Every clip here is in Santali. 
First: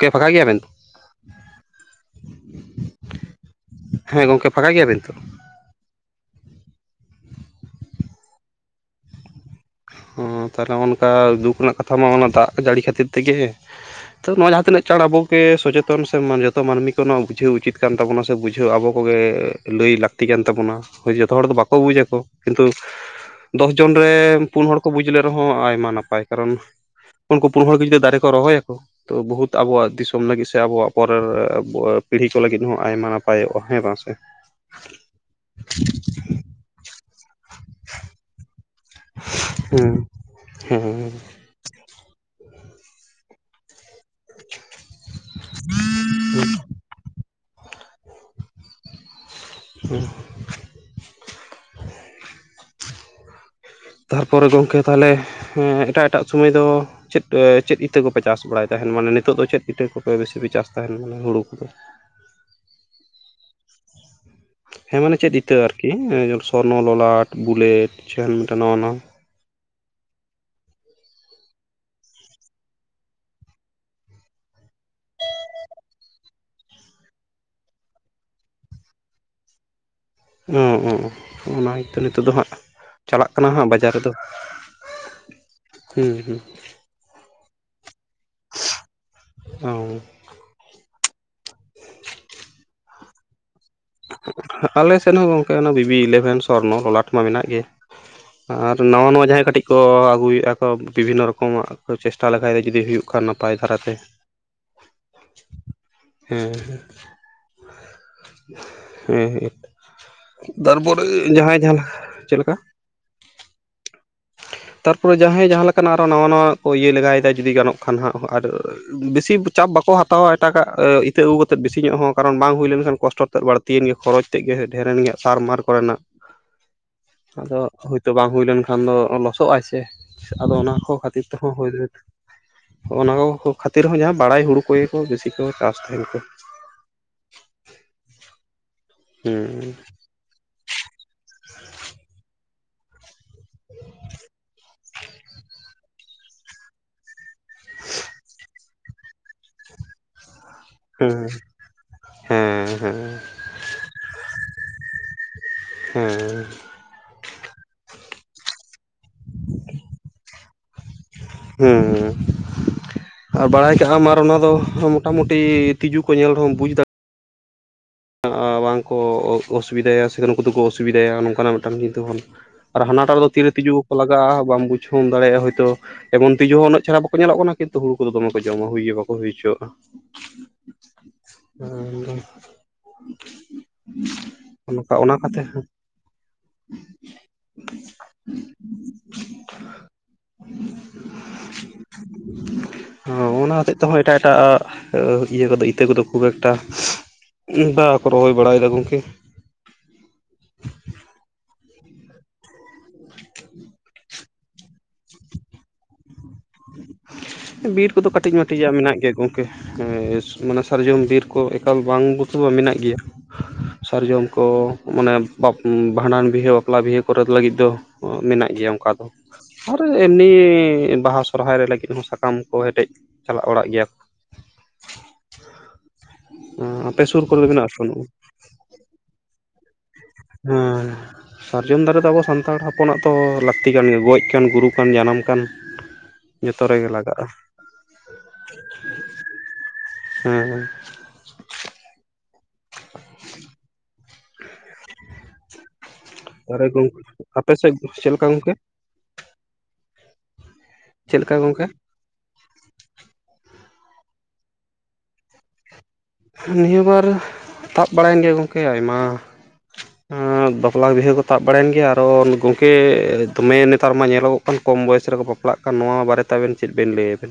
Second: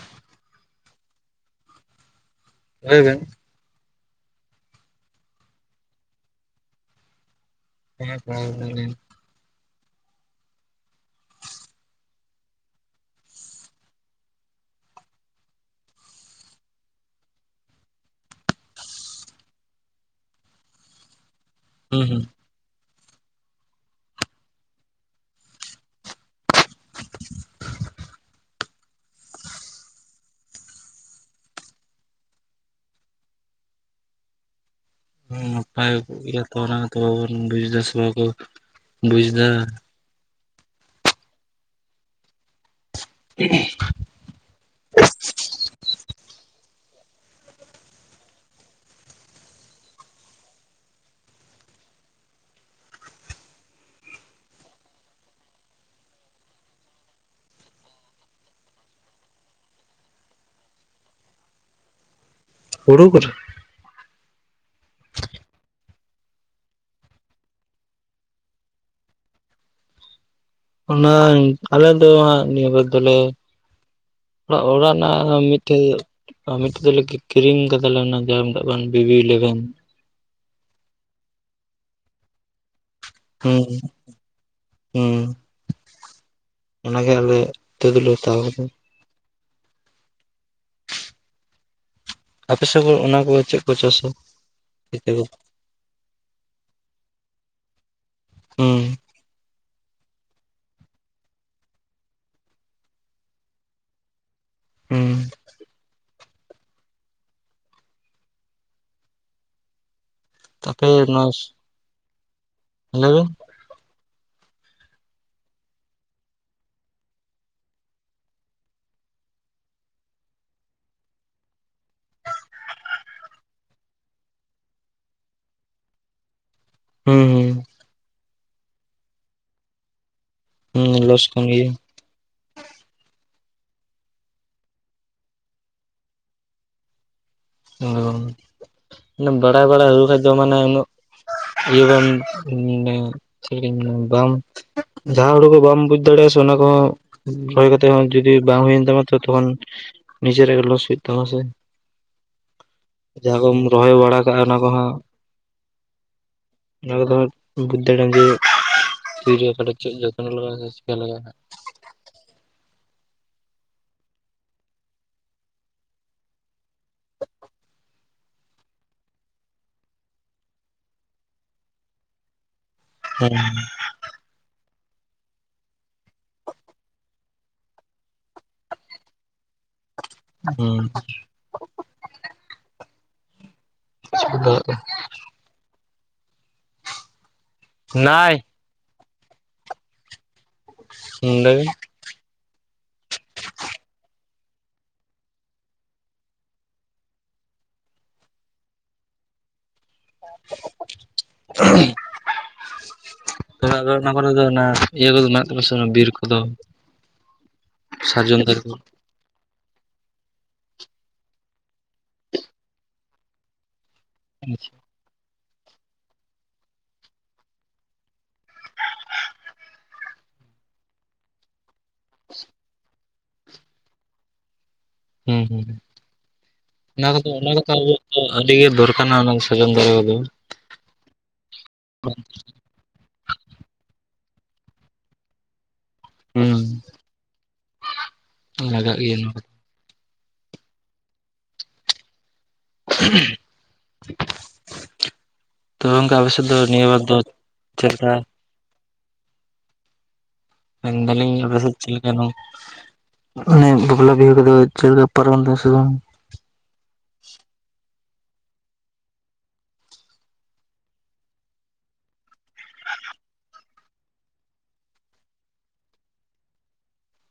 ᱠᱮ ᱯᱷᱟᱠᱟ ᱜᱮᱭᱟ ᱵᱮᱱ? ᱞᱟᱹᱭᱵᱤᱱ᱾ ᱦᱮᱸ ᱜᱚᱝᱠᱮ ᱯᱷᱟᱠᱟ ᱜᱮᱭᱟᱵᱤᱱ? [unintelligible] ᱚᱸ ᱛᱟᱦᱚᱞᱮ ᱦᱚ ᱚᱱᱠᱟ ᱫᱩᱠ ᱨᱮᱱᱟᱜ ᱠᱟᱛᱷᱟ ᱢᱟ ᱚᱱᱟ ᱫᱟᱜ ᱡᱟᱹᱲᱤ ᱠᱷᱟᱹᱛᱤᱨ ᱛᱮᱜᱮᱼᱼ ᱛᱚ ᱱᱚᱣᱟ ᱡᱟᱦᱟᱸ ᱛᱤᱱᱟᱹᱜ ᱪᱟᱬ ᱟᱵᱚᱮ ᱥᱚᱡᱮᱛᱚᱱ ᱥᱮ ᱡᱚᱛᱚ ᱢᱟᱹᱱᱢᱤ ᱠᱚ ᱱᱚᱣᱟ ᱵᱩᱡᱷᱟᱹᱣ ᱩᱪᱤᱛ ᱠᱟᱱ ᱛᱟᱵᱚᱱᱟ ᱥᱮ ᱵᱩᱡᱼᱼ ᱪᱷᱩ ᱟᱵᱚ ᱠᱚᱜᱮ ᱞᱟᱹᱭ ᱞᱟᱹᱠᱛᱤ ᱠᱟᱱ ᱛᱟᱵᱚᱱᱟᱭ ᱡᱚᱛᱚ ᱦᱚᱲ ᱫᱚ ᱵᱟᱠᱚᱼᱼ ᱠᱚ ᱵᱩᱡ ᱦᱩᱸ ᱟᱠᱠᱚ ᱦᱩᱸ ᱠᱤᱱᱛᱩ ᱫᱚᱥ ᱡᱚᱱ ᱨᱮᱼᱼ ᱯᱩᱱ ᱦᱚᱲ ᱠᱚ ᱵᱩᱡᱽ ᱞᱮ ᱨᱮᱦᱚᱸ ᱟᱭᱢᱟ ᱱᱟᱯᱟᱭ ᱠᱟᱨᱚᱱ ᱩᱱᱠᱩ ᱯᱩᱱ ᱦᱚᱲ ᱜᱮ ᱡᱚᱫᱤ ᱫᱟᱨᱮ ᱠᱚ ᱨᱚᱦᱚ ᱭᱟᱠᱚ ᱛᱚ ᱵᱚᱦᱩᱛ ᱟᱵᱚᱣᱟᱜ ᱫᱤᱥᱚᱢ ᱞᱟᱹᱜᱤᱫ ᱥᱮ ᱟᱵᱚᱣᱟᱜ ᱯᱚᱨᱮᱨ ᱯᱤᱲᱦᱤ ᱠᱚ ᱞᱟᱹᱜᱤᱫ ᱦᱚᱸ ᱟᱭᱢᱟ ᱱᱟᱯᱟᱭᱚᱜᱼᱟ ᱦᱮᱸ ᱵᱟᱝ ᱥᱮ? [unintelligible] ᱱᱟᱯᱟᱭ ᱜᱮᱭᱟ ᱛᱚᱱᱟ ᱛᱚ ᱵᱟᱵᱚᱱ ᱵᱩᱡ ᱮᱫᱟ ᱥᱚᱵ ᱠᱚ ᱵᱩᱡ ᱮᱫᱟ ᱮᱸᱞᱳ [unintelligible] [unintelligible] [unintelligible] ᱛᱟᱨᱯᱚᱨᱮ ᱜᱚᱝᱠᱮ ᱛᱟᱦᱞᱮ ᱮᱴᱟᱜ ᱮᱴᱟᱜ ᱥᱚᱢᱚᱭ ᱫᱚ, ᱪᱮᱫ ᱪᱮᱫ ᱤᱛᱟᱹ ᱠᱚᱯᱮ ᱪᱟᱥ ᱵᱟᱲᱟᱭ ᱛᱟᱦᱮᱱ ᱢᱟᱱᱮ ᱱᱤᱛᱚᱜ ᱫᱚ ᱪᱮᱫ ᱤᱛᱟᱹ ᱠᱚᱯᱮ ᱵᱮᱥᱤ ᱯᱮ ᱪᱟᱥ ᱛᱟᱦᱮᱱ ᱢᱟᱱᱮ ᱦᱩᱲᱩ ᱠᱚᱫᱚ? ᱦᱩᱲᱩ ᱠᱚᱼᱼ ᱦᱮᱸ ᱢᱟᱱᱮ ᱪᱮᱫ ᱤᱛᱟᱹ ᱟᱨᱠᱤ ᱥᱚᱨᱱᱚ ᱞᱚᱞᱟᱴ ᱵᱩᱞᱮᱴ ᱡᱟᱦᱟᱱ ᱢᱤᱫᱴᱮᱱ ᱱᱟᱣᱟ ᱱᱟᱣᱟ᱾ ᱚᱱᱟ ᱟᱞᱮ ᱫᱚᱜ ᱱᱤᱭᱟᱹ ᱠᱚ ᱫᱚᱞᱮᱼᱼ ᱚᱲᱟᱜ ᱚᱲᱟᱜ ᱨᱮᱱᱟᱜ ᱢᱤᱫᱴᱮᱡ ᱢᱤᱫᱴᱮᱡ ᱫᱚᱞᱮ ᱠ ᱠᱤᱨᱤᱧ ᱠᱟᱫᱟᱞᱮ ᱚᱱᱟ ᱡᱟᱦᱟᱸ ᱵᱟᱝ ᱵᱤᱵᱤ ᱤᱞᱮᱵᱷᱮᱱ ᱚ ᱚ ᱚᱱᱟ ᱛᱚ ᱱᱤᱛᱚᱜᱜ ᱫᱚ ᱦᱟᱸᱜ ᱪᱟᱞᱟᱜ ᱠᱟᱱᱟ ᱦᱩᱸ ᱦᱟᱸᱜ ᱵᱟᱡᱟᱨ ᱨᱮᱫᱚ᱾ ᱦᱩᱸ ᱦᱩᱸ ᱦᱩᱸ ᱚᱱᱟᱜᱮ ᱟᱞᱮᱛᱳ ᱫᱚᱞᱮ ᱦᱟᱛᱟᱣ ᱠᱟᱫᱟ᱾ ᱚᱻ [unintelligible] ᱟᱯᱮᱥᱮᱫ ᱦᱚᱲ ᱚᱱᱟ ᱠᱚ ᱪᱮᱫᱼᱼ ᱟᱞᱮ ᱥᱮᱫ ᱦᱚᱸ ᱜᱚᱝᱠᱮ ᱚᱱᱟ ᱵᱤᱵᱤ ᱤᱞᱮᱵᱷᱮᱱ ᱥᱚᱨᱱᱚ ᱞᱚᱞᱟᱴ ᱢᱟ ᱢᱮᱱᱟᱜ ᱜᱮ᱾ ᱟᱨ ᱱᱟᱣᱟ ᱱᱟ ᱡᱟᱦᱟᱸᱭ ᱠᱟᱹᱴᱤᱡᱼᱼ ᱠᱚ ᱟᱹᱜᱩᱭᱮᱫᱼᱟ ᱠᱚ ᱵᱤᱵᱷᱤᱱᱱᱚ ᱨᱚᱠᱚᱢᱟᱜ ᱠᱚ ᱪᱮᱥᱴᱟ ᱞᱮᱠᱷᱟ ᱫᱚ ᱡᱩᱫᱤ ᱦᱩᱭᱩᱜ ᱠᱷᱟᱱ ᱱᱟᱯᱟᱭ ᱫᱷᱟᱨᱟᱛᱮ, ᱦᱮᱸ ᱦᱮᱸ ᱦᱮᱸ ᱛᱟᱯᱮ ᱛᱟᱨᱯᱚᱨ ᱡᱟᱦᱟᱸᱭ ᱡᱟᱦᱟᱸ ᱪᱮᱫ ᱞᱮᱠᱟ? ᱦᱮᱵᱤᱵ ᱛᱟᱨᱯᱚᱨᱮ ᱡᱟᱦᱟᱸᱭ ᱡᱟᱦᱟᱸ ᱞᱮᱠᱟᱱᱟᱜ ᱟᱨᱚ ᱱᱟᱣᱟ ᱱᱟᱣᱟ ᱠᱚ ᱤᱭᱟᱹ ᱞᱮᱜᱟᱭᱮᱫᱟ ᱡᱩᱫᱤ ᱜᱟᱱᱚᱜ ᱠᱷᱟᱱ ᱦᱟᱸᱜ ᱟᱨᱼᱼ ᱵᱮᱥᱤ ᱪᱟᱯ ᱵᱟᱠᱚ ᱦᱟᱛᱟᱣᱟ ᱮᱴᱟᱜᱟᱜ ᱤᱛᱟᱹ ᱟᱹᱜᱩ ᱠᱟ ᱠᱟᱛᱮᱮᱫ ᱵᱮᱥᱤ ᱧᱚᱜ ᱦᱚᱸ ᱠᱟᱨᱚᱱ ᱵᱟᱝ ᱦᱩᱭ ᱞᱮᱱᱠᱷᱟᱱ ᱠᱚᱥᱴᱚ ᱛᱮᱫ ᱵᱟᱹᱲᱼᱼ ᱞᱟᱹᱛᱤᱭᱮᱱ ᱜᱮ ᱠᱷᱚᱨᱚᱪ ᱛᱮᱫ ᱜᱮ ᱰᱷᱮᱨᱱ ᱜᱮᱭᱟ ᱥᱟᱨᱢᱟᱨ ᱠᱚᱨᱮᱱᱟᱜ ᱦᱩᱸ ᱦᱩᱸ ᱟᱫᱚ ᱦᱳᱭᱛᱳ ᱵᱟᱝ ᱦᱩᱭ ᱞᱮᱱᱠᱷᱟᱱ ᱫᱚ ᱞᱚᱥᱚᱜᱟᱭ ᱥᱮ ᱟᱫᱚ ᱚᱱᱟ ᱠᱚ ᱦᱩᱸ ᱞᱚᱥ ᱠᱷᱟᱹᱛᱤᱨ ᱠᱟᱱ ᱛᱮᱦᱚᱸᱼᱼ ᱜᱮᱭᱟ ᱜ ᱚᱱᱟ ᱠᱚ ᱠᱷᱟᱹᱛᱤᱨ ᱦᱚᱸ ᱡᱟᱦᱟᱸ ᱵᱟᱲᱟᱭ ᱦᱩᱲᱩ ᱠᱚᱜᱮ ᱠᱚ ᱵᱮᱥᱤ ᱠᱚ ᱪᱟᱥ ᱛᱟᱦᱮᱱ ᱠᱚ ᱚ ᱵᱟᱲᱟᱭ ᱦᱩᱸ ᱵᱟᱲᱟᱭ ᱦᱩᱭ ᱠᱷᱟᱱᱡ ᱫᱚ ᱢᱟᱱᱮ ᱩᱱᱟᱹᱜ ᱤᱭᱟᱹᱼᱼ ᱵᱟᱢ ᱡᱟᱦᱟᱸ ᱦᱩᱲᱩ ᱠᱚ ᱵᱟᱢ ᱵᱩᱡ ᱫᱟᱲᱮᱭᱟᱜᱼᱟ ᱥᱮ ᱚᱱᱟ ᱠᱚᱦᱚᱸᱼᱼ ᱨᱚᱦᱚᱭ ᱠᱟᱛᱮ ᱦᱚᱸ ᱡᱩᱫᱤ ᱵᱟᱝ ᱦᱩᱭᱮᱱ ᱛᱟᱢᱟ ᱛᱚ ᱛᱚᱠᱷᱚᱱ ᱱᱤᱡᱮᱨᱟᱜ ᱞᱚᱥ ᱦᱩᱭᱩᱜ ᱦᱮᱸ ᱛᱟᱢᱟ ᱥᱮ, ᱦᱮᱸ ᱡᱟᱦᱟᱸ ᱠᱚᱢ ᱨᱚᱦᱚᱭ ᱵᱟᱲᱟ ᱠᱟᱜᱼᱟ ᱚᱱᱟ ᱠᱚᱦᱚᱸ ᱦᱮᱸ ᱚᱱᱟ ᱠᱚᱫᱚᱟᱸᱜ ᱵᱩᱫᱽᱫᱟᱹ ᱰᱟᱸᱤ ᱛᱤᱨᱠᱟᱰᱟ ᱪᱮᱫ ᱡᱚᱛᱚᱱ ᱞᱟᱜᱼᱟ ᱥᱮ ᱪᱤᱠᱟ ᱞᱟᱜᱟᱜᱼᱟ᱾ ᱦᱮᱸ ᱦᱮᱸᱼᱼ ᱟᱨ ᱵᱟᱲᱟᱭ ᱠᱟᱜᱼᱟᱢ ᱟᱨ ᱚᱱᱟ ᱫᱚ ᱢᱚᱴᱟᱢᱩᱴᱤ ᱛᱤᱡᱩ ᱠᱚ ᱧᱮᱞ ᱨᱮᱦᱚᱢ ᱵᱩᱡᱽ ᱫᱟᱲᱮᱭᱟᱜᱼᱟ᱾ ᱵᱟᱝᱠᱚ ᱚᱥᱩᱵᱤᱫᱷᱟᱭᱟ ᱥᱮᱛᱩ ᱱᱩᱠᱩ ᱫᱚᱠᱚ ᱚᱥᱩᱵᱤᱫᱟ ᱭᱟ ᱱᱚᱝ ᱠᱟᱱᱟᱜ ᱢᱤᱫᱴᱟᱱ ᱡᱤᱱᱛᱩ ᱵᱚᱱᱼᱼ ᱟᱨ ᱦᱟᱱᱟᱴᱟᱜ ᱨᱮᱫᱚ ᱦᱮᱸ ᱦᱮᱸ ᱛᱤᱨᱮ ᱛᱤᱡᱩ ᱣᱚᱠᱚ ᱞᱟᱜᱟᱜᱼᱟ, ᱵᱟᱢ ᱵᱩᱡᱷᱟᱹᱢ ᱫᱟᱲᱮᱭᱟᱜᱼᱟ ᱦᱳᱭᱛᱳ! ᱮᱵᱚᱱ ᱛᱤᱡᱩ ᱦᱚᱸ ᱩᱱᱟᱹᱜ ᱪᱷᱮᱲᱟ ᱵᱟᱠᱚ ᱧᱮᱞᱚᱜ ᱠᱟᱱᱟ᱾ ᱠᱤᱱᱛᱩ ᱦᱩᱲᱩ ᱠᱚᱫᱚ ᱫᱚᱢᱮ ᱠᱚ ᱡᱚᱢᱟ, ᱦᱩᱭ ᱜᱮ ᱣᱟᱠᱚ ᱦᱩᱭ ᱪᱚᱣᱟᱜᱼᱟ᱾ ᱩᱸ, ᱪᱤᱠᱟᱹ ᱫᱟᱲᱮᱭᱟᱜᱼᱟ ᱚᱱᱠᱟ ᱚᱱᱟ ᱠᱟᱛᱮᱦ ᱦᱚᱸ ᱱᱟᱭ᱾ ᱱᱚᱰᱮ ᱜᱮ ᱦᱚᱸ ᱚᱱᱟ ᱦᱚᱛᱮᱜ ᱛᱮᱦᱚᱸ ᱮᱴᱟᱜ ᱮᱴᱟᱜ ᱟᱜ, ᱟ ᱤᱭᱟᱹ ᱠᱚᱫᱚ, ᱤᱛᱟᱹ ᱠᱚᱫᱚ ᱠᱷᱩᱵ ᱮᱠᱴᱟ, ᱩᱸᱦ ᱵᱟᱠᱚ ᱨᱚᱦᱚᱭ ᱵᱟᱲᱟᱭᱮᱫᱟ ᱜᱚᱝᱠᱮ᱾ [inaudible] ᱵᱤᱨᱠᱚ? ᱵᱤᱨ ᱠᱚᱫᱚ ᱥᱟᱨᱡᱚᱢ ᱫᱟᱨᱮ ᱠᱟᱹᱴᱤᱡ-ᱢᱟᱹᱴᱤᱡ ᱠᱚ ᱟᱜ ᱢᱮᱱᱟᱜ ᱜᱮ, ᱜᱚ ᱠᱮᱹᱦ ᱩᱸ ᱤᱥ ᱢᱟᱱᱮ ᱥᱟᱨᱡᱚᱢ ᱵᱤᱨ ᱠᱚ ᱮᱠᱟᱞ ᱵᱟᱝ ᱜᱩᱛᱩᱣᱟ ᱢᱮᱱᱟᱜ ᱜᱮᱭᱟ᱾ ᱥᱟᱨᱡᱚᱢ ᱠᱚ ᱢᱟᱱᱮ ᱵᱟᱵ ᱩᱸ ᱵᱷᱟᱸᱰᱟᱱ ᱵᱤᱦᱟᱹ, ᱵᱟᱯᱞᱟ ᱵᱤᱦᱟᱹ ᱠᱚ ᱞᱟᱹᱜᱤᱫ ᱫᱚ ᱚ ᱢᱮᱱᱟᱜ ᱜᱮᱭᱼᱟ, ᱚᱝᱠᱟ ᱫᱚ᱾ ᱟᱨ ᱮᱢᱱᱤ ᱵᱟᱦᱟ, ᱥᱚᱨᱦᱟᱭ ᱨᱮ ᱞᱟᱹᱜᱤᱫ ᱦᱚᱸ ᱥᱟᱠᱟᱢ ᱠᱚ, ᱦᱮᱰᱮᱡ ᱪᱟᱞᱟᱜ ᱵᱟᱲᱟᱜ ᱜᱮᱹᱭᱟ ᱦᱩᱸ ᱦᱩᱸ ᱚᱸ ᱟᱯᱮ ᱥᱩᱨ ᱠᱚᱨᱮ ᱢᱮᱱᱟᱜᱼᱟ ᱥᱮ ᱵᱟᱱᱩᱜᱼᱟ? ᱟᱹᱰᱤᱜ ᱜᱮ ᱫᱚᱨᱠᱟᱱᱟ ᱜᱚᱝ ᱦᱮᱸ, ᱥᱟᱨᱡᱚᱢ ᱫᱟᱨᱮ ᱫᱚ ᱟᱵᱚ ᱥᱟᱱᱛᱟᱲ ᱦᱚᱯ- -ᱯᱚᱱᱟᱜ ᱫᱚ ᱞᱟᱠᱛᱤ ᱠᱟᱱ, ᱜᱚᱡ ᱠᱟᱱ, ᱜᱩᱨᱩ ᱠᱟᱱ, ᱡᱟᱱᱟᱢ ᱠᱟᱱ ᱦᱩᱸ ᱡᱚᱛᱚ ᱨᱮᱜᱮ ᱞᱟᱜᱟᱜᱼᱟ᱾ ᱞᱟᱜᱟᱜ ᱜᱮᱹᱭᱟ ᱱᱚᱣᱟ ᱠᱚᱫ ᱦᱩᱸ, ᱦᱩᱸ᱾ ᱛᱚ ᱜᱚᱝᱠᱮ, ᱟᱵᱮᱥ ᱫᱚ, ᱫᱟᱨᱮ ᱱᱤᱭᱟᱹ ᱜᱚᱝᱠᱮ ᱵᱟᱨ ᱫᱚ ᱟᱯᱮ ᱥᱮᱫ ᱪᱷᱮᱜ ᱪᱮᱫ ᱞᱮᱠᱟ ᱜᱚᱝᱠᱮ ᱢᱮᱱ ᱪᱮᱫ ᱫᱟᱞᱤᱧ ᱞᱮᱠᱟ ᱟᱯᱮ ᱜᱚᱝᱠᱮ ᱥᱮᱡ ᱪᱮᱞᱮᱠ ᱭᱟᱱᱚᱠ ᱧᱮ ᱵᱟᱯᱞᱟ ᱵᱤᱦᱟᱹ ᱠᱚᱫᱚ ᱪᱷᱮᱞᱠᱟ, ᱯᱟᱨᱚᱢ ᱫᱟ ᱯᱮᱥᱮ ᱵᱟᱝ? ᱩᱸ ᱱᱤᱦᱟᱹ ᱵᱟᱨ ᱛᱟᱵ ᱵᱟᱲᱟᱭᱮᱱ ᱜᱮᱹᱭᱟ, ᱜᱚᱝᱠᱮ᱾ ᱟᱭᱢᱟ ᱟᱸ ᱵᱟᱯᱞᱟ ᱵᱤᱦᱟᱹ ᱠᱚ ᱛᱟᱵ ᱵᱟᱲᱟᱭᱮᱱ ᱜᱮᱭᱟ, ᱟᱨᱚ ᱜᱚᱝᱠᱮ ᱫᱚᱢᱮ ᱱᱮᱛᱟᱨ ᱢᱟ ᱧᱮᱞᱚᱜᱚᱜ ᱠᱟᱱ, ᱠᱚᱢ ᱵᱚᱭᱮᱥ ᱨᱮᱠᱚ ᱵᱟᱯᱞᱟᱜ ᱠᱟᱱ! ᱱᱚᱣᱟ ᱵᱟᱨᱮᱛᱮ ᱟᱵᱮᱱ ᱪᱮᱫ ᱵᱮᱱ ᱞᱟᱹᱭᱟ ᱵᱮᱱ?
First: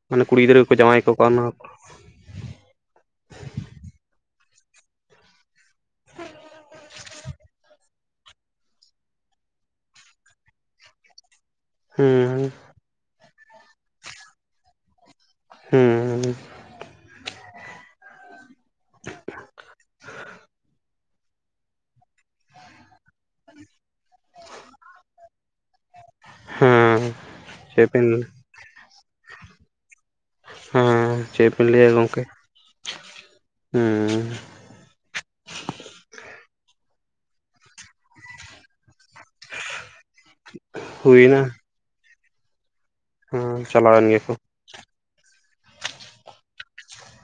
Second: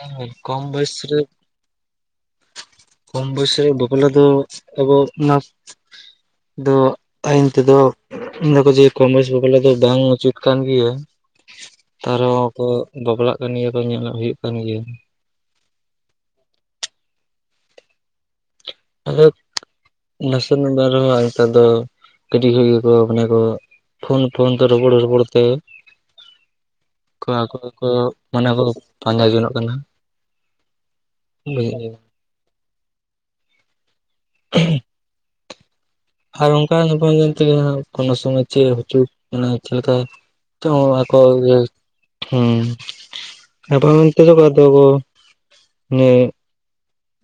ᱮᱢ ᱢᱟᱱᱮ ᱵᱚᱭᱮᱥ, ᱠᱩᱲᱤ ᱜᱤᱫᱽᱨᱟᱹ ᱠᱚᱢ ᱠᱚ ᱵᱚᱭᱮᱥ ᱡᱟᱶᱟᱭ ᱠᱚ ᱨᱮ ᱠᱟᱱᱟ ᱠᱚᱢ ᱵᱚᱭᱮᱥ ᱨᱮ ᱵᱟᱯᱞᱟ ᱫᱚ, ᱟᱵᱚ ᱚᱱᱟ ᱫᱚᱜ, ᱟᱭᱤᱱ ᱛᱮᱫᱚ ᱩᱢ ᱫᱟᱠᱚ, ᱡᱮ ᱠᱚᱢ ᱵᱚᱭᱮᱥ ᱨᱮ ᱵᱟᱯᱞᱟ ᱫᱚ, ᱵᱟᱝ ᱩᱪᱤᱛ ᱠᱟᱱ ᱜᱮᱭᱟ᱾ ᱛᱟ ᱦᱮᱸ ᱨᱮᱦᱚᱸ ᱠᱚ, ᱵᱟᱯᱞᱟᱜ ᱠᱟᱱ ᱜᱮᱭᱟ ᱠᱚ, ᱧᱮᱞᱚᱜ ᱦᱩᱭᱩᱜ ᱠᱟᱱ ᱜᱮᱭᱟ᱾ ᱦᱩᱸ! ᱟᱫᱚᱵ ᱱᱟᱥᱮ ᱱᱟᱢᱵᱟᱨ ᱟᱨᱢᱟ ᱱᱮᱛᱟᱨ ᱫᱚ ᱠᱟᱹᱴᱤᱡ ᱠᱷᱚᱡ ᱜᱮᱠᱚ, ᱢᱟᱱᱮ ᱠᱚ ᱯᱷᱳᱱ-ᱯᱷᱳᱱ ᱛᱮ, ᱨᱚᱯᱚᱲ-ᱨᱚᱯᱚᱲ ᱛᱮ ᱦᱮᱸ ᱠᱟ ᱠᱚᱨᱮ ᱪᱮᱫ ᱠᱚ, ᱵᱤᱱ ᱢᱟᱱᱮ ᱠᱚ ᱯᱟᱸᱡᱟ ᱡᱚᱱᱚᱜ ᱠᱟᱱᱟ! ᱦᱮᱸ, ᱪᱮᱫ ᱵᱤᱱ ᱞᱟᱹᱭᱟ ᱜᱚᱝᱠᱮ ᱦᱩᱸ! ᱦᱮᱸ ᱦᱟᱨᱚᱝᱠᱟ [inaudible] ᱠᱚᱱᱳ ᱥᱚᱢᱚᱭ ᱪᱮᱜ ᱦᱚᱪᱩᱜ! ᱢᱟᱱᱮ ᱪᱷᱮᱞᱠᱟ ᱪᱚᱸ ᱟᱠᱚ ᱦᱩᱭᱱᱟ [inaudible] ᱦᱩᱸ! [inaudible] ᱦᱮᱸ ᱪᱟᱞᱟᱣᱮᱱ ᱜᱮᱠᱚ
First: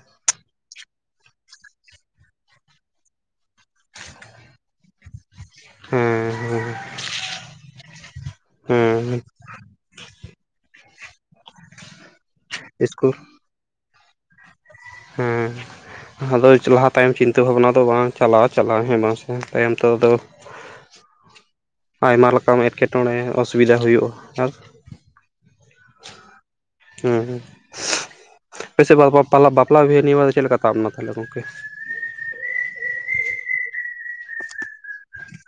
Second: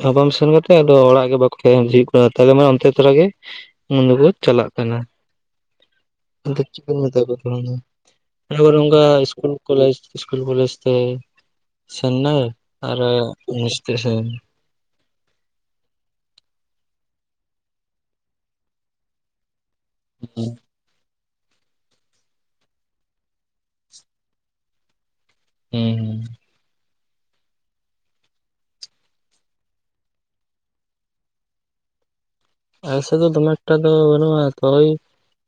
ᱛᱷᱟᱯᱟᱢ ᱥᱮᱱ ᱠᱟᱛᱮ ᱟᱫᱚ, ᱚᱲᱟᱜ ᱜᱮ ᱵᱟᱠᱚ [inaudible] ᱛᱟᱞᱮ ᱢᱟ ᱚᱱᱛᱮ ᱛᱚᱨᱟ ᱜᱮ ᱩᱸ ᱰᱚᱠᱚ ᱪᱟᱞᱟᱜ ᱠᱟᱱᱟ, ᱦᱮᱸ ᱟᱫᱚ ᱦᱮᱸ ᱪᱤᱠᱟᱹᱢ ᱢᱮᱛᱟ ᱠᱚ ᱠᱟᱱᱟ, ᱦᱩᱸ! ᱡᱳᱨ ᱚᱱᱠᱟ ᱦᱮᱸ ᱤᱥᱠᱩᱞ, ᱠᱚᱞᱮᱡᱽ ᱤᱥᱠᱩᱞ, ᱠᱚᱡᱽ ᱦᱮᱸ ᱤᱥᱠᱩᱞ [unintelligible] ᱦᱮᱸ ᱾ ᱟᱫᱚ ᱞᱟᱦᱟ ᱛᱟᱭᱚᱢ ᱪᱤᱱᱛᱟᱹ ᱵᱷᱟᱵᱱᱟ ᱫᱚ ᱵᱟᱝ ᱪᱟᱞᱟᱣ ᱪᱟᱞᱟᱜ-ᱟ ᱦᱮᱸᱥᱮ ᱵᱟᱝ ᱾ᱛᱟᱭᱚᱢ ᱛᱮᱫ ᱦᱮᱸ ᱾ ᱟᱭᱢᱟ ᱞᱮᱠᱟᱱ ᱮᱴᱠᱮᱴᱚᱬᱮ ᱚᱥᱩᱵᱤᱫᱟ ᱦᱩᱭᱩᱜ-ᱟ ᱟᱨ ᱦᱩᱸ ᱦᱩᱸ ᱾ ᱦᱮᱸ ᱦᱮᱸ ᱾ ᱟᱯᱮ ᱥᱮᱫ ᱵᱟᱯᱞᱟ ᱵᱤᱦᱟᱹ ᱱᱤᱭᱟᱹ ᱵᱟᱨ ᱫᱚ ᱪᱮᱫ ᱞᱮᱠᱟ ᱛᱟᱵ ᱛᱟᱞᱦᱮ ᱜᱚᱝᱠᱮ? ᱟᱞᱮ ᱥᱮᱫ ᱫᱚ ᱫᱚᱢᱮ ᱮᱠᱴᱟ ᱫᱚ ᱵᱟᱹᱱᱩᱜ-ᱟ ᱾ ᱛᱚ ᱚᱭ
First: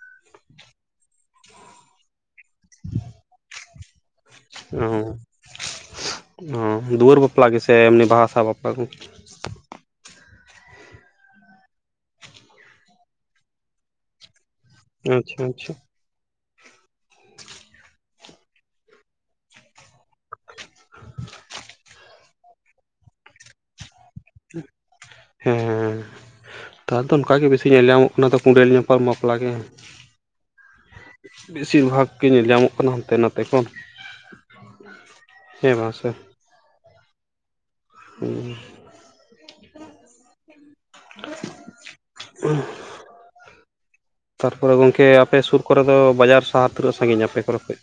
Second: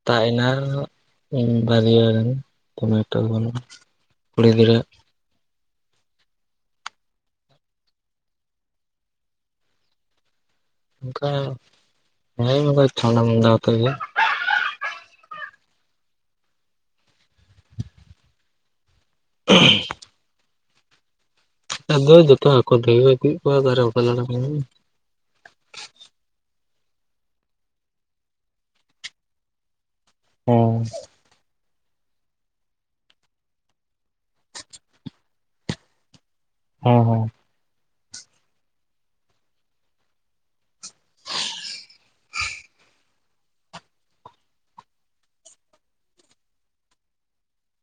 ᱛᱟᱜ ᱮᱱᱟ ᱵᱟᱨᱭᱟ ᱨᱮᱱ ᱾ [unintelligible] ᱚ, ᱚ ᱫᱩᱣᱟᱹᱨ ᱵᱟᱯᱞᱟ ᱜᱮ ᱥᱮ ᱮᱢᱱᱤ ᱵᱟᱦᱟ ᱥᱟᱦᱟᱣ ᱵᱟᱯᱞᱟ ᱠᱚ? ᱚᱱᱠᱟ, ᱦᱳᱭ ᱚᱱᱠᱟ ᱪᱷᱟᱢᱰᱟ ᱢᱟᱢᱰᱟ ᱟᱛᱮᱫ ᱜᱮ ᱾ ᱟᱪᱪᱷᱟ ᱟᱪᱪᱷᱟ ᱾ [inaudible] [inaudible] [inaudible] ᱟᱫᱚ ᱡᱚᱛᱚ ᱟᱠᱚ ᱛᱮᱜᱮ ᱠᱚ ᱤᱫᱤᱭᱮᱫ ᱠᱚᱣᱟ [unintelligible] ᱦᱮᱸ ᱾ ᱱᱮᱛᱟᱨ ᱫᱚ ᱚᱱᱠᱟ ᱜᱮ ᱵᱮᱥᱤ ᱧᱮᱞ ᱧᱟᱢᱚᱜ ᱠᱟᱱᱟ, ᱠᱩᱸᱰᱮᱞ ᱧᱟᱯᱟᱢ ᱵᱟᱯᱞᱟ ᱜᱮ ᱾ ᱚᱻ ᱵᱮᱥᱤᱨ ᱵᱷᱟᱜᱽ ᱜᱮ ᱧᱮᱞ ᱧᱟᱢᱚᱜ ᱠᱟᱱᱟ ᱦᱟᱱᱛᱮ ᱱᱟᱛᱮ ᱠᱷᱚᱱ ᱾ ᱦᱮᱸ ᱢᱟ ᱥᱮ ᱾ ᱦᱚᱸ ᱦᱚᱸ ᱾ ᱦᱩᱸ ᱾ [inaudible] ᱛᱟᱨᱯᱚᱨᱮ ᱜᱚᱝᱠᱮ ᱟᱯᱮ ᱥᱩᱨ ᱠᱚᱨᱮ ᱫᱚ ᱵᱟᱡᱟᱨ ᱥᱟᱦᱟᱨ ᱛᱤᱱᱟᱹᱜ ᱥᱟᱺᱜᱤᱧᱟ ᱟᱯᱮ ᱠᱚᱨᱮ ᱠᱷᱚᱡ?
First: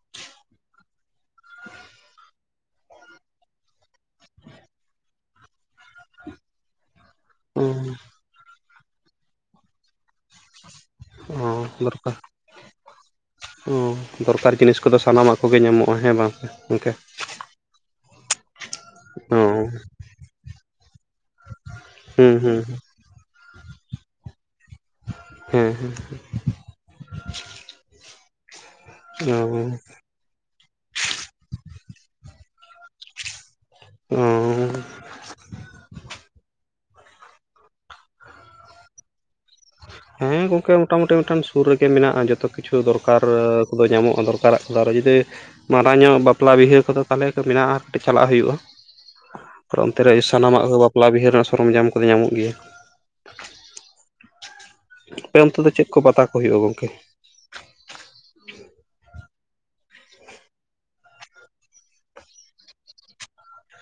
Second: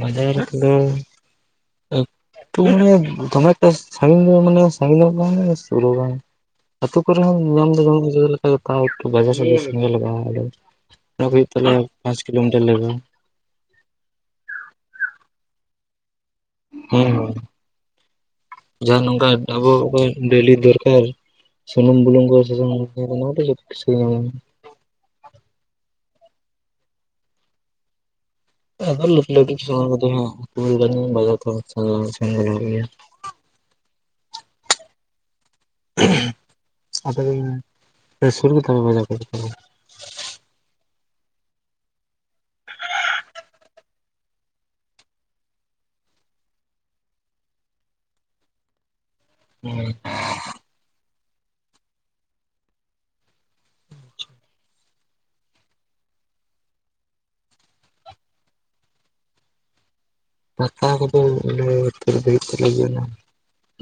ᱵᱟᱡᱟᱨ ᱠᱚ ᱫᱚ ᱛᱚ ᱢᱟᱱᱮ ᱫᱚᱢᱮ ᱮᱠᱴᱟ ᱥᱟᱸᱜᱤᱧ ᱢᱟᱱᱮ ᱥᱟᱸᱜᱤᱧ ᱦᱚᱸ ᱵᱟᱝ ᱥᱩᱨ ᱦᱚᱸ ᱵᱟᱝ ᱾ ᱟᱛᱩ ᱠᱚᱨᱮ ᱦᱚᱸ ᱧᱟᱢ ᱫᱚ ᱧᱟᱢᱚᱜ ᱡᱮᱞᱮᱠᱟ, ᱛᱟᱣ ᱮᱠᱴᱩ ᱵᱟᱡᱟᱨ ᱥᱮᱫ ᱫᱚ ᱥᱮᱱ ᱜᱮ ᱞᱟᱜᱟᱜ-ᱟ ᱾ ᱦᱮᱞᱳ, ᱚᱱᱟ ᱠᱚ ᱦᱩᱭᱩᱜ ᱚ ᱛᱟᱞᱮᱭᱟ ᱫᱚᱨᱠᱟᱨ ᱯᱟᱸᱪ ᱠᱤᱞᱳᱢᱤᱴᱟᱨ ᱞᱮᱠᱟ ᱾ ᱚ, ᱫᱚᱨᱠᱟᱨ ᱡᱤᱱᱤᱥ ᱠᱚᱫᱚ ᱥᱟᱱᱟᱢᱟᱜ ᱠᱚᱜᱮ ᱧᱟᱢᱚᱜ-ᱟ ᱦᱮᱸ ᱵᱟᱝ ᱾ ᱦᱮᱸ ᱾ ᱡᱟᱦᱟᱸ ᱱᱚᱝᱠᱟ ᱚ ᱟᱵᱚ ᱚᱠᱚᱭ ᱰᱮᱞᱤ ᱫᱚᱨᱠᱟᱨ ᱥᱩᱱᱩᱢ ᱵᱩᱞᱩᱢ ᱠᱚ ᱦᱩᱸ ᱦᱩᱸ ᱥᱟᱥᱟᱝ ᱦᱮᱸ ᱱᱚᱣᱟ ᱫᱚ ᱡᱚᱛᱚ ᱠᱤᱪᱷᱩ ᱜᱮ ᱧᱟᱢᱚᱜ-ᱟ ᱾ ᱦᱮᱸ ᱦᱮᱸ ᱾ ᱟᱫᱚ [unintelligible] ᱚ ᱵᱟᱡᱟᱨ ᱫᱚ ᱥᱮᱱ ᱜᱮ ᱞᱟᱜᱟᱜ ᱜᱮᱭᱟ ᱾ ᱚᱻ ᱟᱫᱚ ᱯᱮ ᱥᱩᱨ ᱜᱮ ᱛᱟᱯᱮ ᱵᱟᱡᱟᱨ ᱠᱚ ᱫᱚ ᱾ [inaudible] ᱦᱮᱸ ᱜᱚᱝᱠᱮ ᱢᱚᱴᱟᱢᱩᱴᱤ ᱢᱤᱫᱴᱮᱱ ᱥᱩᱨ ᱨᱮᱜᱮ ᱢᱮᱱᱟᱜ-ᱟ ᱡᱚᱛᱚ ᱠᱤᱪᱷᱩ ᱫᱚᱨᱠᱟᱨ ᱠᱚᱫᱚ ᱧᱟᱢᱚᱜ-ᱟ ᱫᱚᱨᱠᱟᱨᱟᱜ ᱠᱚᱫᱚ ᱾ ᱟᱨᱚ ᱡᱩᱫᱤ ᱢᱟᱨᱟᱝ ᱧᱚᱜ ᱵᱟᱯᱞᱟ ᱵᱤᱦᱟᱹ ᱠᱚᱫᱚ ᱛᱟᱦᱚᱞᱮ ᱢᱮᱱᱟᱜ-ᱟ ᱟᱨ ᱠᱟᱹᱴᱤᱡ ᱪᱟᱞᱟᱜ ᱦᱩᱭᱩᱜ-ᱟ ᱾ ᱛᱟᱞᱮ ᱚᱱᱛᱮ ᱨᱮ ᱥᱟᱱᱟᱢᱟᱜ ᱜᱮ ᱵᱟᱯᱞᱟ ᱵᱤᱦᱟᱹ ᱨᱮᱱᱟᱜ ᱥᱚᱨᱚᱢᱡᱟᱢ ᱠᱚᱫᱚ ᱧᱟᱢᱚᱜ ᱜᱮᱭᱟ ᱾ ᱟᱯᱮ ᱚᱱᱛᱮ ᱫᱚ ᱪᱮᱫ ᱠᱚ ᱯᱟᱛᱟ ᱠᱚ ᱦᱩᱭᱩᱜ-ᱟ ᱜᱚᱝᱠᱮ? ᱯᱟᱛᱟ ᱠᱚ ᱫᱚ [unintelligible] ᱦᱩᱭᱩᱜ ᱛᱟᱞᱮ ᱜᱮᱭᱟ ᱱᱟᱦᱟᱜ ᱾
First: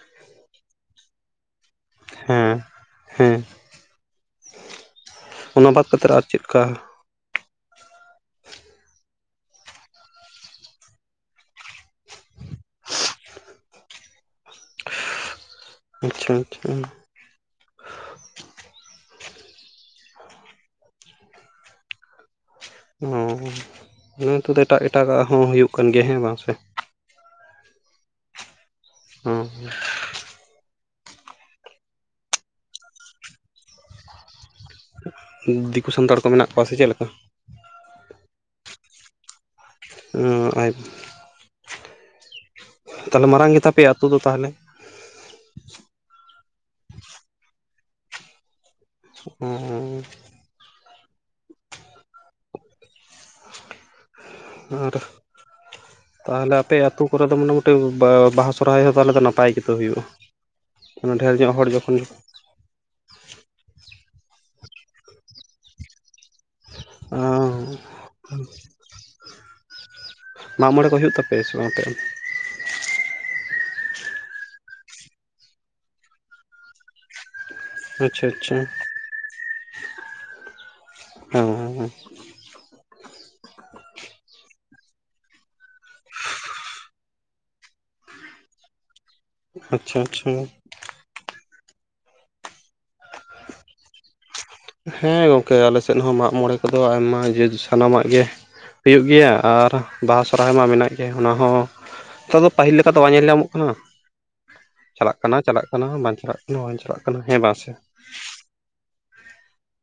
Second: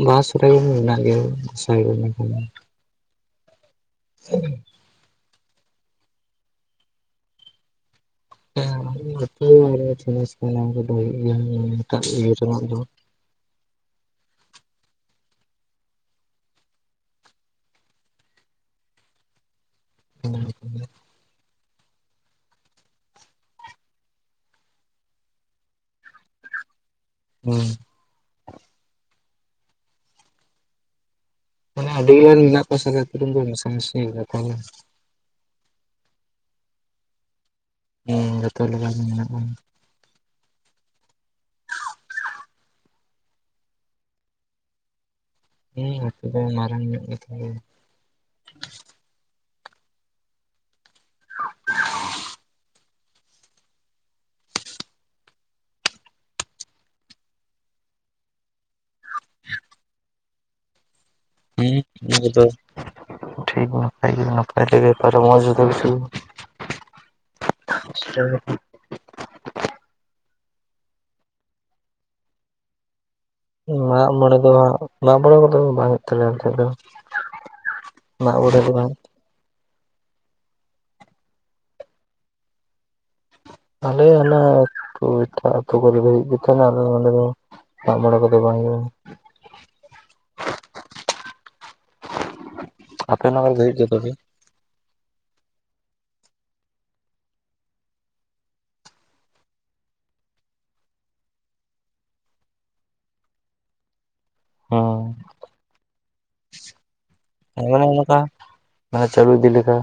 ᱵᱟᱦᱟ ᱥᱩᱨᱦᱟᱭ ᱠᱚᱫᱚ ᱢᱮᱱᱟᱜ ᱜᱮᱭᱟ [unintelligible] ᱦᱮᱸ ᱦᱮᱸ ᱚᱱᱟ ᱵᱟᱫᱽ ᱠᱟᱛᱮᱫ ᱟᱨ ᱪᱤᱫᱠᱟ [unintelligible] ᱟᱪᱪᱷᱟ ᱟᱪᱪᱷᱟ [unintelligible] ᱦᱚᱸ ᱦᱚᱸ ᱚᱱᱟ ᱛᱮ ᱫᱚ ᱮᱴᱟᱜ ᱮᱴᱟᱜᱟᱜ ᱦᱚᱸ ᱦᱩᱭᱩᱜ ᱠᱟᱱ ᱜᱮᱭᱟ ᱦᱮᱸ ᱵᱟᱝ ᱥᱮ ᱦᱩᱸ ᱦᱚᱸ ᱢᱟᱱᱮ ᱟᱹᱰᱤᱜᱟᱱ ᱢᱮᱱᱟᱜ ᱠᱚᱣᱟ ᱥᱮ ᱟᱞᱮ ᱟᱛᱩ ᱨᱮᱱ ᱫᱚ ᱢᱮᱥᱟ ᱢᱮᱥᱤ ᱟᱫᱚ ᱛᱟᱦᱚᱞᱮ ᱫᱤᱠᱩ ᱥᱟᱱᱛᱟᱲ ᱠᱚ ᱢᱮᱱᱟᱜ ᱠᱚᱣᱟ ᱥᱮ ᱪᱮᱫ ᱞᱮᱠᱟ? ᱦᱮᱸ ᱡᱚᱛᱚ ᱞᱮᱠᱟᱱ ᱢᱮᱱᱟᱜ-ᱟ᱾ ᱚ ᱟᱪᱪᱷᱟ ᱛᱟᱦᱞᱮ ᱢᱟᱨᱟᱝ ᱜᱮ ᱛᱟᱯᱮᱭᱟ ᱟᱛᱩ ᱫᱚ ᱛᱟᱦᱞᱮ? ᱦᱮᱸ ᱟᱛᱩ ᱫᱚ ᱢᱟᱨᱟᱝ ᱧᱚᱜ ᱜᱮ ᱛᱟᱞᱮᱭᱟ᱾ ᱚ ᱟᱨ ᱛᱟᱦᱚᱞᱮ ᱟᱯᱮ ᱟᱛᱩ ᱠᱚᱨᱮ ᱫᱚ ᱢᱚᱴᱟᱢᱩᱴᱤ ᱵᱟᱦᱟ ᱥᱚᱨᱦᱟᱭ ᱦᱚᱸ ᱛᱟᱦᱚᱞᱮ ᱫᱚ ᱱᱟᱯᱟᱭ ᱜᱮᱛᱚ ᱦᱩᱭᱩᱜ-ᱟ? ᱚᱱᱟ ᱰᱷᱮᱨ ᱧᱚᱜ ᱦᱚᱲ ᱦᱩᱸ ᱡᱚᱠᱷᱚᱱ ᱚᱱᱟ ᱠᱚᱫᱚ ᱴᱷᱤᱠ ᱱᱟᱯᱟᱭ ᱜᱮ ᱱᱟᱯᱟᱭ ᱛᱮᱜᱮ ᱯᱟᱨᱚᱢᱚᱜ-ᱟ ᱡᱚᱛᱚ ᱠᱤᱪᱷᱩ ᱚ ᱢᱟᱜᱢᱚᱬᱮᱸ ᱠᱚ ᱦᱩᱭᱩᱜ ᱛᱟᱯᱮᱭᱟ ᱥᱮ ᱟᱯᱮ ᱫᱚ? ᱢᱟᱜ ᱢᱚᱸᱬᱮ ᱫᱚ, ᱦᱟᱸᱜ ᱢᱟᱜ ᱢᱚᱸᱬᱮ ᱠᱚᱫᱚ ᱵᱟᱝ ᱦᱩᱭᱩᱜ ᱛᱟᱞᱮᱭᱟ ᱱᱚᱛᱮ ᱫᱚ᱾ ᱟᱪᱪᱷᱟ ᱟᱪᱪᱷᱟ ᱢᱟᱜᱽᱢᱚᱬᱮ ᱨᱮᱢᱟ [unintelligible] ᱛᱟᱦᱞᱮ ᱚᱱᱮ ᱟᱹᱛᱩ ᱮᱴᱟᱜ ᱟᱹᱛᱩ ᱠᱚᱨᱮ ᱫᱚ ᱦᱩᱭᱩᱜ ᱜᱮ ᱛᱟᱦᱮᱱᱟ ᱟᱞᱮ ᱱᱚᱰᱮ ᱫᱚ ᱢᱟᱜᱽ-ᱢᱚᱬᱮᱸ ᱠᱚᱫᱚ ᱵᱟᱝ ᱦᱩᱭᱩᱜᱼᱟ᱾ ᱟᱪᱪᱷᱟ ᱟᱪᱪᱷᱟ᱾ ᱟᱯᱮ ᱦᱚᱸ ᱵᱮᱱ [inaudible] ᱦᱮᱸ ᱜᱚᱠᱮ ᱟᱞᱮ ᱥᱮᱫ ᱦᱚᱸ ᱢᱟᱜ ᱢᱚᱬᱮ ᱠᱚᱫᱚ ᱟᱭᱢᱟ ᱡᱮ ᱥᱟᱱᱟᱢᱟᱜ ᱜᱮ ᱦᱩᱭᱩᱜ ᱜᱮᱭᱟ ᱟᱨ ᱵᱟᱦᱟ, ᱥᱚᱨᱦᱟᱭ ᱢᱟ ᱢᱮᱱᱟᱜ ᱜᱮ ᱚᱱᱟ ᱦᱚᱸ ᱱᱮᱛᱟᱨ ᱫᱚ ᱯᱟᱹᱦᱤᱞ ᱞᱮᱠᱟ ᱛᱚ ᱵᱟᱝ ᱧᱮᱞ ᱧᱟᱢᱚᱜ ᱠᱟᱱᱟ᱾ ᱪᱟᱞᱟᱜ ᱦᱮᱸ ᱠᱟᱱᱟ ᱪᱟᱞᱟᱜ ᱠᱟᱱᱟ ᱵᱟᱝ ᱪᱟᱞᱟᱜ ᱠᱟᱱᱟ ᱵᱟᱝ ᱪᱟᱞᱟᱜ ᱠᱟᱱᱟ ᱦᱮᱸ ᱵᱟᱝ ᱥᱮ? ᱦᱚᱸᱱᱚᱠᱟ ᱢᱟᱱᱮ ᱪᱟᱹᱞᱩ ᱤᱫᱤ ᱞᱮᱠᱟ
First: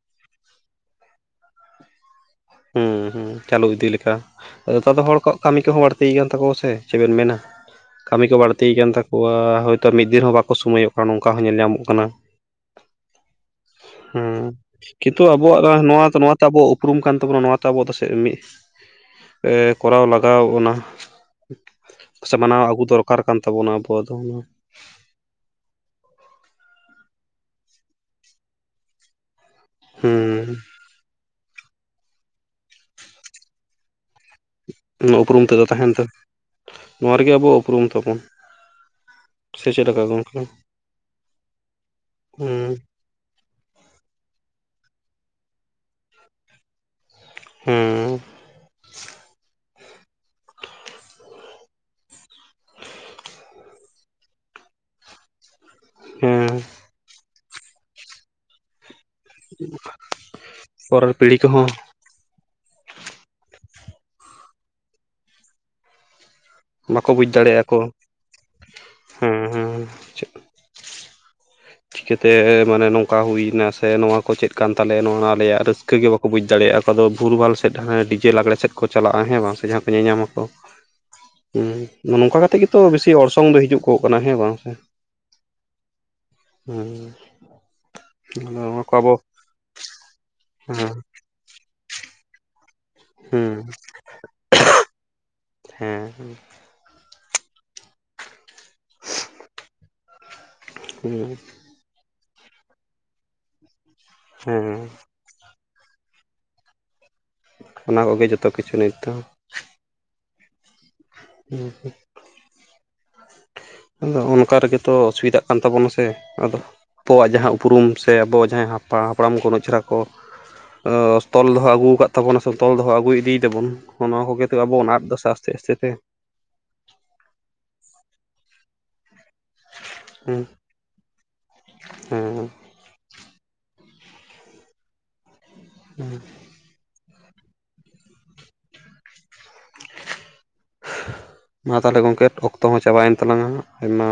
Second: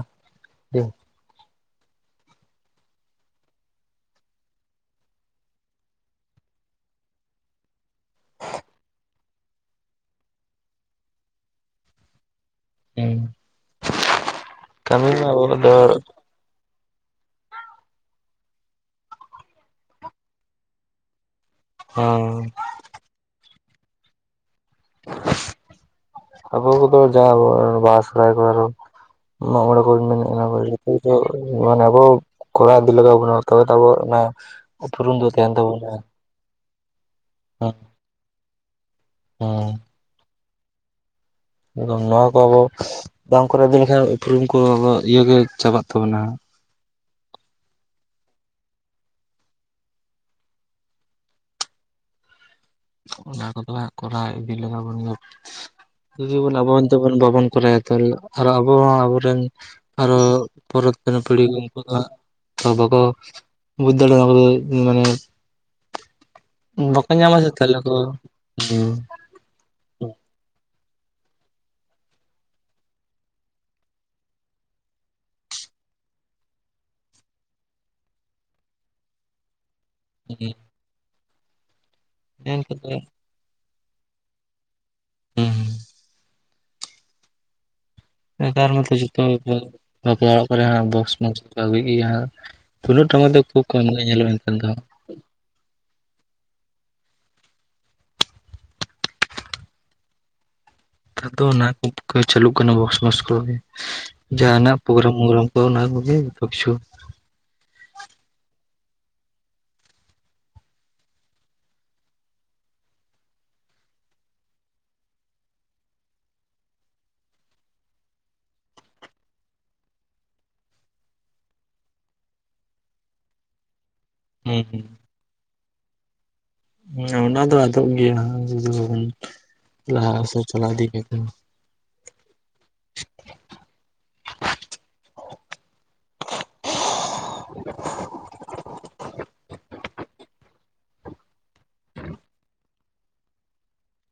ᱜᱮ᱾ ᱦᱩᱸ ᱦᱩᱸ ᱪᱟᱹᱞᱩ ᱤᱫᱤ ᱞᱮᱠᱟ᱾ ᱱᱮᱛᱟᱨ ᱫᱚ ᱦᱚᱲ ᱠᱚᱣᱟᱜ ᱠᱟᱹᱢᱤ ᱠᱚᱦᱚᱸ ᱵᱟᱹᱲᱛᱤᱭ ᱟᱠᱟᱱ ᱛᱟᱠᱚᱣᱟ ᱥᱮ ᱪᱮ ᱵᱮᱱ ᱢᱮᱱᱟ? ᱠᱟᱹᱢᱤ ᱠᱚ ᱵᱟᱹᱲᱛᱤᱭ ᱠᱟᱱ ᱛᱟᱠᱚᱣᱟ, ᱦᱳᱭᱛᱳ ᱢᱤᱫ ᱫᱤᱱ ᱦᱚᱸ ᱵᱟᱠᱚ ᱥᱳᱢᱚᱭᱚᱜ ᱠᱟᱱᱟ ᱱᱚᱝᱠᱟ ᱦᱚᱸ ᱧᱮᱞ ᱧᱟᱢᱚᱜ ᱠᱟᱱᱟ᱾ ᱦᱩᱸ ᱦᱩᱸ ᱠᱟᱹᱢᱤ ᱠᱤᱱᱛᱩ ᱢᱟ ᱟᱵᱚ ᱟᱵᱚᱣᱟᱜ ᱫᱚ ᱱᱚᱣᱟ ᱱᱚᱣᱟᱛᱮ ᱟᱵᱚᱣᱟᱜ ᱩᱯᱨᱩᱢ ᱠᱟᱱ ᱛᱟᱵᱚ ᱱᱚᱣᱟᱛᱮ ᱟᱵᱚ ᱫᱟᱥᱮᱫ ᱢᱤᱜ ᱠᱚᱨᱟᱣ ᱞᱟᱜᱟᱣ ᱵᱚᱱᱟ᱾ ᱦᱮᱸ ᱥᱮ ᱢᱟᱱᱟᱣ ᱟᱹᱜᱩ ᱫᱚᱨᱠᱟᱨ ᱠᱟᱱ ᱛᱟᱵᱚᱱᱟ ᱟᱵᱚᱣᱟᱜ ᱫᱚ, ᱟᱵᱚ ᱠᱚᱫᱚ [unintelligible] ᱢᱟᱜ ᱢᱚᱬᱮ ᱠᱚ [unintelligible] ᱦᱩᱸ ᱟᱵᱚ ᱫᱚ ᱢᱟᱱᱮ ᱟᱵᱚ ᱠᱚᱲᱟᱣ ᱫᱤ ᱞᱟᱜᱟᱣ ᱟᱵᱚᱱᱟ ᱛᱚᱵᱮ ᱛᱚ ᱟᱵᱚ ᱱᱟ ᱱᱚᱣᱟ ᱩᱯᱨᱩᱢ ᱛᱮᱫᱚ ᱛᱟᱦᱮᱱ ᱛᱮ ᱱᱚᱣᱟ ᱨᱮᱜᱮ ᱟᱵᱚ ᱦᱮᱸ ᱩᱯᱨᱩᱢ ᱛᱟᱵᱚᱱ᱾ ᱥᱮ ᱪᱮᱜ ᱞᱮᱠᱟ ᱜᱚᱝᱠᱮ? ᱮᱫᱚᱢ ᱱᱚᱣᱟ ᱠᱚ ᱟᱵᱚ ᱦᱩᱸ ᱵᱟᱝ ᱠᱚ ᱨᱮᱵᱮᱱ ᱠᱷᱟᱱ ᱩᱯᱨᱩᱢ ᱠᱚ ᱟᱫᱚ ᱤᱭᱟᱹ ᱜᱮ ᱪᱟᱵᱟᱜ ᱛᱟᱵᱚᱱᱟ᱾ ᱦᱩᱸ᱾ ᱚᱱᱟ ᱠᱚᱫᱚ ᱦᱟᱸᱜ ᱠᱚᱨᱟᱣ ᱤᱫᱤ ᱞᱟᱜᱟᱣ ᱵᱚᱱ ᱜᱮᱭᱟ, ᱡᱩᱫᱤ ᱵᱚᱱ ᱦᱮᱸ ᱟᱵᱚ ᱢᱮᱱᱛᱮ ᱵᱚᱱ ᱵᱟᱵᱚᱱ ᱠᱚᱨᱟᱭᱟ ᱛᱚᱞ ᱟᱨ ᱟᱵᱚ ᱦᱚᱸ ᱟᱵᱚᱨᱮᱱ ᱟᱨᱚ ᱯᱚᱨᱚᱵᱽ ᱯᱚᱨᱮᱨ ᱛᱮᱱ ᱯᱤᱲᱦᱤ ᱠᱚᱦᱚᱸ ᱩᱱᱠᱩ ᱫᱚ ᱦᱟᱸᱜ ᱟᱵᱚ ᱠᱚ ᱵᱩᱡᱷ ᱫᱟᱲᱮᱸ ᱟᱵᱚ ᱫᱚ ᱢᱟᱱᱮ [inaudible] ᱵᱟᱠᱚ ᱧᱟᱢᱟ ᱛᱷᱟᱞᱮ ᱠᱚ ᱦᱩᱸ ᱦᱮᱸ ᱦᱮᱸ ᱪᱤᱠᱟᱹᱛᱮ ᱢᱟᱱᱮ ᱱᱚᱝᱠᱟ ᱦᱩᱭᱮᱱᱟ ᱥᱮ ᱱᱚᱣᱟ ᱠᱚ ᱪᱮᱫ ᱠᱟᱱ ᱛᱟᱞᱮᱭᱟ ᱱᱚᱣᱟ ᱟᱞᱮᱭᱟᱜ ᱨᱟᱹᱥᱠᱟᱹ ᱜᱮ ᱵᱟᱠ ᱵᱩᱡᱽ ᱫᱟᱲᱮᱭᱟᱜᱼᱟ ᱠᱚ ᱟᱫᱚ ᱵᱷᱩᱞᱵᱷᱟᱞ ᱥᱮᱫ ᱦᱮᱸ ᱰᱤᱡᱮ ᱞᱟᱜᱽᱲᱮᱸ ᱥᱮᱫ ᱠᱚ ᱪᱟᱞᱟᱜᱼᱟ ᱦᱮᱸ ᱵᱟᱝ ᱥᱮ ᱡᱟᱦᱟᱸ ᱧᱧᱟᱢᱟ ᱠᱚ ᱱᱚᱝᱠᱟ ᱠᱟᱛᱮ ᱜᱮᱛᱚ ᱵᱤᱥᱤ ᱚᱨᱥᱚᱝ ᱫᱚ ᱦᱤᱡᱩᱜ ᱠᱚ ᱠᱟᱱᱟ ᱦᱮᱸ ᱵᱟᱝ ᱥᱮ᱾ ᱦᱩᱸ ᱟᱫᱚ ᱱᱮᱛᱟᱨ ᱱᱚᱣᱟ ᱢᱟᱛᱚ ᱠᱚ ᱟᱵᱚ ᱡᱚᱛᱚ ᱠᱚᱜᱮ ᱵᱟᱯᱞᱟ ᱚᱲᱟᱜ ᱠᱚᱨᱮ ᱦᱚᱸ ᱦᱮᱸ ᱵᱚᱠᱥᱼᱢᱚᱠᱥ ᱠᱚ ᱟᱹᱜᱩᱭ ᱜᱮᱭᱟ ᱦᱟᱸᱜ ᱛᱩᱞᱫᱟᱹᱜ ᱴᱟᱢᱟᱠ ᱫᱚ ᱦᱩᱸ ᱠᱷᱩᱵ ᱠᱚᱢ ᱜᱮ ᱧᱮᱞᱚᱜᱼᱟ ᱮᱱᱠᱷᱟᱱ ᱫᱚ᱾ ᱦᱮᱸ ᱦᱮᱸ, ᱦᱩᱸ ᱠᱷᱟᱛᱚ ᱱᱟᱜ [unintelligible] ᱪᱷᱟᱹᱞᱩᱜ ᱠᱟᱱᱟ ᱵᱚᱠᱥ-ᱢᱚᱠᱥ ᱠᱚᱜᱮ ᱡᱟᱦᱟᱱᱟᱜ ᱦᱮᱸ ᱯᱨᱳᱜᱨᱟᱢ ᱢᱳᱜᱨᱟᱢ ᱛᱚ ᱚᱱᱟ ᱠᱚᱜᱮ [inaudible] ᱚᱱᱟ ᱠᱚᱜᱮ ᱡᱚᱛᱚ ᱠᱤᱪᱷᱩ ᱱᱤᱛ ᱫᱚ᱾ ᱴᱷᱤᱠ ᱟᱪᱷᱟ [inaudible] ᱟᱫᱚ ᱚᱝᱠᱟ ᱨᱮᱜᱮ ᱛᱚ ᱚᱥᱩᱵᱤᱫᱟᱜ ᱠᱟᱱ ᱛᱟᱵᱚᱱᱟ ᱥᱮ ᱟᱫᱚ ᱟᱯᱚᱣᱟᱜ ᱡᱟᱦᱟᱸ ᱩᱯᱨᱩᱢ ᱥᱮ ᱟᱵᱚ ᱡᱟᱦᱟᱸ ᱦᱟᱯᱟ ᱦᱟᱯᱲᱟᱢ ᱠᱚ ᱩᱱᱟᱹᱜ ᱪᱮᱦᱨᱟ ᱠᱚ ᱚᱻ ᱛᱚᱞ ᱫᱚᱦᱚ ᱟᱹᱜᱩ ᱠᱟᱜ ᱛᱟᱵᱚᱱᱟ ᱥᱮ ᱛᱚᱞ ᱫᱚᱦᱚ ᱟᱹᱜᱩᱭ ᱤᱫᱤᱭ ᱫᱟᱵᱚᱱ ᱚᱱᱟ ᱠᱚᱜᱮ ᱛᱚ ᱟᱵᱚ ᱦᱩᱸ ᱵᱚᱱ ᱟᱫ ᱮᱫᱟ ᱥᱮ ᱟᱥᱛᱮ ᱟᱥᱛᱮ ᱛᱮ᱾ ᱦᱮᱸ ᱚᱱᱟ ᱫᱚ ᱟᱫᱚᱜ ᱜᱮᱭᱟ ᱡᱩᱫᱤ ᱵᱟᱵᱚᱱ ᱞᱟᱦᱟ ᱥᱮ ᱪᱟᱞᱟᱣ ᱤᱫᱤ ᱞᱮᱠᱷᱟᱱ᱾ ᱦᱮᱸ [inaudible] ᱢᱟ ᱛᱟᱦᱚᱞᱮ ᱜᱚᱝᱠᱮᱴ ᱚᱠᱛᱚ ᱦᱚᱸ ᱪᱟᱵᱟᱭᱮᱱ ᱛᱟᱞᱟᱝ ᱟᱭᱢᱟ